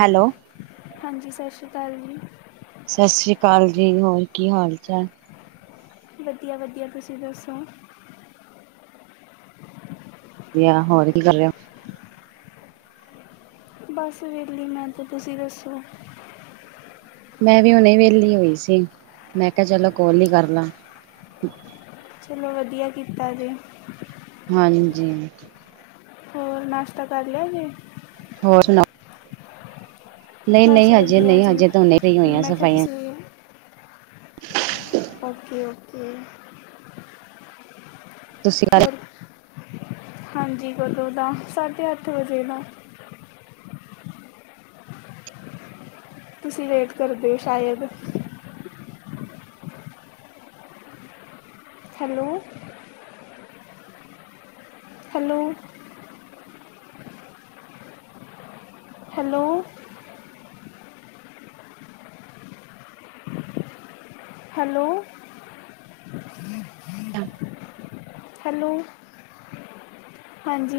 Hello. ਹਾਂਜੀ, ਸਤਿ ਸ਼੍ਰੀ ਅਕਾਲ ਜੀ। ਸਤਿ ਸ਼੍ਰੀ ਅਕਾਲ ਜੀ, ਹੋਰ ਕੀ ਹਾਲ-ਚਾਲ? ਵਧੀਆ-ਵਧੀਆ, ਤੁਸੀਂ ਦੱਸੋ? ਵਧੀਆ, ਹੋਰ ਕੀ ਕਰ ਰਹੇ ਓ? ਬਸ ਵਿਹਲੀ ਮੈਂ ਤੇ, ਤੁਸੀਂ ਦੱਸੋ? ''ਮੈਂ ਵੀ ਹੁਣੇ ਵੇਹਲੀ ਹੋਈ ਸੀ, ਮੈਂ ਕਿਹਾ ਚਲੋ ਕੋਲ ਈ ਕਰਲਾਂ। [inaudible] ਚਲੋ ਵਧੀਆ ਕੀਤਾ ਜੇ। ਹਾਂਜੀ। ਹੋਰ, ਨਾਸ਼ਤਾ ਕਰ ਲਿਆ ਜੇ? ਹੋਰ ਸੁਣਾਓ? ਬਸ ਨਹੀਂ-ਨਹੀਂ, ਹਜੇ ਵਧੀਆ ਨਹੀਂ, ਜੀ ਹਜੇ ਤਾਂ ਹੁਣੀ ਫ੍ਰੀ ਹੋਈਆਂ ਮੈਂ ਕਿਹਾ ਸਫਾਈਆਂ ਤੁਸੀਂ ਓਕੇ-ਓਕੇ। ਤੁਸੀਂ ਹੋਰ, ਹਾਂਜੀ ਕਦੋਂ ਦਾ ਸਾਢੇ ਅੱਠ ਵਜੇ ਦਾ। ਤੁਸੀ ਲੇਟ ਕਰਦੇ ਸ਼ਾਇਦ। Hello hello hello. Hello, hello. ਹਾਂਜੀ